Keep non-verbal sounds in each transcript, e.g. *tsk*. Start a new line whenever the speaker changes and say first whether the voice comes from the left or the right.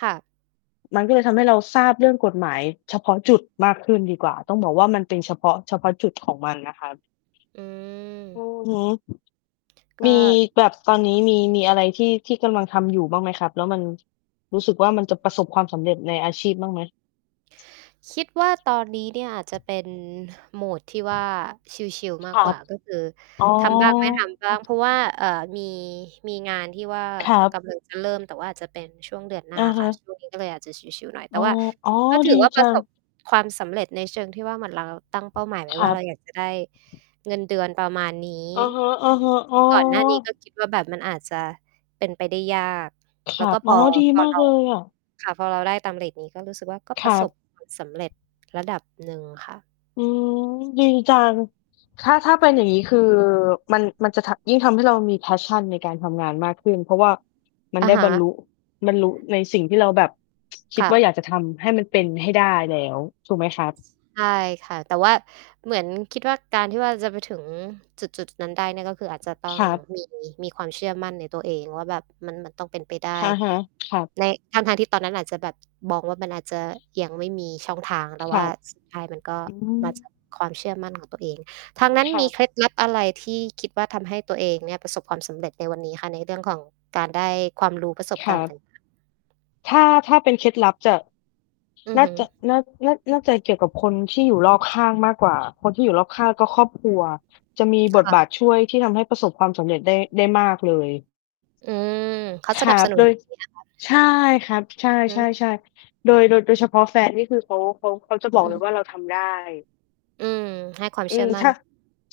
right: ค่ะ
left: มันก็เลยทำให้เราทราบเรื่องกฎหมายเฉพาะจุดมากขึ้นดีกว่า ต้องบอกว่า มันเป็นเฉพาะ เฉพาะจุดของมันนะครับ
right: อ
left: อื
right: ือ
left: อฮึ
right: ก
left: มี
right: ็
left: แบบ ตอนนี้มี มีอะไรที่ ที่กำลังทำอยู่บ้างไหมครับ? แล้วมันรู้สึกว่า มันจะประสบความสำเร็จในอาชีพบ้างไหม?
right: คิดว่า ตอนนี้เนี่ยอาจจะเป็น mode ที่ว่า ชิล ๆ ม
left: ค
right: า
left: ร
right: กก
left: ั
right: ว
left: บ
right: ่า ก็คือ
left: อ๋อ
right: ทำบ้างไม่ทำบ้าง เพราะว่า เอ่อ มี มีงานที่ว่า
left: ครั
right: ก
left: บ
right: ำลัง จะเริ่ม แต่ว่าอาจจะเป็นช่วงเดือนหน
left: อื
right: ้า
left: อฮ
right: ค
left: ึ
right: ่ะ ช่วงนี้ ก็เลยอาจจะชิล ๆ หน่อย แ
left: อ
right: ต
left: ๋
right: ่
left: อ
right: ว่า
left: อ๋อ
right: ก็ถ
left: ด
right: ื
left: ี
right: อว่า ป
left: จ
right: ร
left: ั
right: ะส
left: ง
right: บ ความสำเร็จในเชิงที่ว่า เหมือนเราตั้งเป้าหมายไว
left: ค
right: ้
left: ร
right: ว
left: ั
right: ่า
left: บ
right: เรา อยากจะ ได้เงินเดือนประมาณนี้
left: อือฮึ ๆ อ๋อ
right: ก่อนหน้านี้ก็คิดว่าแบบ มันอาจจะเป็นไปได้ยาก
left: ค
right: แ
left: ร
right: ล
left: ั
right: ้วก
left: บ
right: ็ พ
left: อ๋อ
right: อ
left: ดี
right: พอ
left: มา
right: เ
left: ก
right: รา
left: เลยอะ
right: ค่ะ พอเราได้ตามเรตนี้ก็รู้สึกว่า ก็
left: ค
right: ปร
left: ร
right: ะ
left: ั
right: สบ
left: บ
right: ความ สำเร็จระดับหนึ่งค่ะ
left: อืม ดีจัง ถ้า ถ้าเป็นอย่
right: คือ
left: างงี้ คือ มัน มันจะทำ ยิ่งทำให้เรามี Passion ในการทำงานมากขึ้น เพราะว่ามัน
right: อะ
left: ได้
right: ฮ
left: บรรล
right: ะ
left: ุ บรรลุในสิ่งที่เราแบบ *tsk* คิ
right: ค
left: ด
right: ่
left: ว่า
right: ะ
left: อยากจะทำให้มันเป็นให้ได้แล้ว ถูกไหมครับ?
right: ใช่ค่ะ แต่ว่าเหมือน คิดว่า การที่ว่าจะไปถึงจุด ๆ นั้นได้เนี่ย ก็คืออาจจะต้อ
left: ค
right: ง
left: รับ
right: มี มีความเชื่อมั่นในตัวเองว่า แบบมัน มันต้องเป็นไปได้
left: อะฮะ ครับ
right: ใน ทั้ง ๆ ที่ตอนนั้นอาจจะแบบมองว่า มันอาจจะยังไม่มีช่องทาง แต
left: ค
right: ่
left: ร
right: ว่
left: ั
right: า
left: บ
right: สุดท้ายมันก็
left: อื
right: มา จ
left: ม
right: าก ความเชื่อมั่นของตัวเอง ทางนั้น
left: คร
right: ม
left: ั
right: ี
left: บ
right: เคล็ดลับอะไรที่คิดว่า ทำให้ตัวเองเนี่ยประสบความสำเร็จในวันนี้คะ? ในเรื่องของการได้ความรู้ ประสบ
left: ค
right: ก
left: ร
right: า
left: ั
right: รณ์ ต
left: บ
right: ่าง ๆ
left: ถ้า ถ้าเป็นเคล็ดลับจะ
right: อื
left: น
right: อ
left: ่
right: ฮ
left: า
right: ึ
left: จะ น่า น่า น่าจะเกี่ยวกับคน ที่อยู่รอบข้างมากกว่า คนที่อยู่รอบข้าง ก็ครอบครัวจะมี
right: ค
left: บท
right: ่ะ
left: บาทช่วยที่ทำให้ประสบความสำเร็จได้ ได้มากเลย
right: อืม เขา
left: ค
right: ส
left: ร
right: น
left: ั
right: ับส
left: บ
right: นุ
left: โด
right: น
left: ย
right: ดีนะคะ
left: ใช่ครับ ใช
right: อือฮึ
left: ่ ๆ ๆ โดย โดย โดยเฉพาะแฟนนี่ คือ เขา เขา เขาจะบอ
right: อ
left: ก
right: ื
left: เลย
right: ม
left: ว่า "เราทำได้"
right: อืม ให้ความ
left: อ
right: เ
left: ื
right: ชื่อ
left: ม
right: มั่
left: ช
right: น
left: ่ะ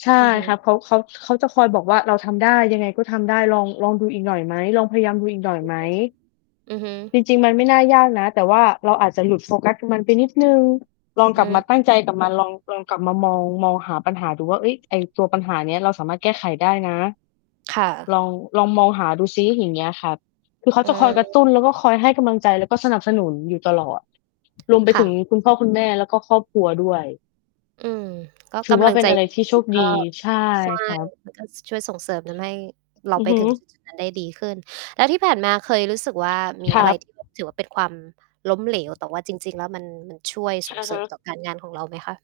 left: ใช่
right: อือฮึ
left: ครับ เขา เขา เขาจะคอยบอกว่า "เราทำได้ ยังไงก็ทำได้ ลอง ลองดูอีกหน่อยไหม? ลองพยายามดูอีกหน่อยไหม?"
right: *unintelligible* อือฮึ
left: จริง ๆ มันไม่น่ายากนะ แต่ว่าเราอาจจะหลุด โฟกัสมัน ไปนิดหนึ่ง ลอง
right: อ
left: ก
right: ื
left: ลับมา
right: ม
left: ตั้งใจกับมัน ลอง ลองกลับมามอง มองหาปัญหาดูว่า เฮ้ย ไอ้ตัวปัญหาเนี้ย เราสามารถแก้ไขได้นะ
right: ค่ะ
left: ลอง ลองมองหาดูซิ อย่างเงี้ยครับ คือเขา
right: อื
left: จะคอยกระ
right: ม
left: ตุ้นแล้วก็คอยให้กำลังใจ แล้วก็สนับสนุนอยู่ตลอด รวมไป
right: ค่
left: ถึง
right: ะ
left: คุณพ่อ คุณแม่ แล้วก็ครอบครัวด้วย
right: อืม ก็
left: ถื
right: ก
left: อว่
right: ำล
left: า
right: ัง
left: เป็
right: ใจ
left: นอะไร
right: ด
left: ที่โช
right: ี
left: ค
right: ๆ ก
left: ด
right: ็
left: ี ใช่
right: ใช่
left: ครับ
right: มันก็ ช่วยส่งเสริมทำให้เรา
left: อื
right: ไ
left: อ
right: ป
left: ฮึ
right: ถึง จุด ๆ นั้น ได้ดีขึ้น แล้วที่ผ่านมาเคยรู้สึกว่า มี
left: ค
right: อ
left: ร
right: ะไ
left: ั
right: ร
left: บ
right: ที่แบบ ถือว่า เป็นความล้มเหลว แต่ว่าจริง ๆ แล้วมัน มันช่วยส
left: อ
right: ่ง
left: ะ
right: เสร
left: ฮ
right: ิมต
left: ะ
right: ่อการงานของเราไหมคะ?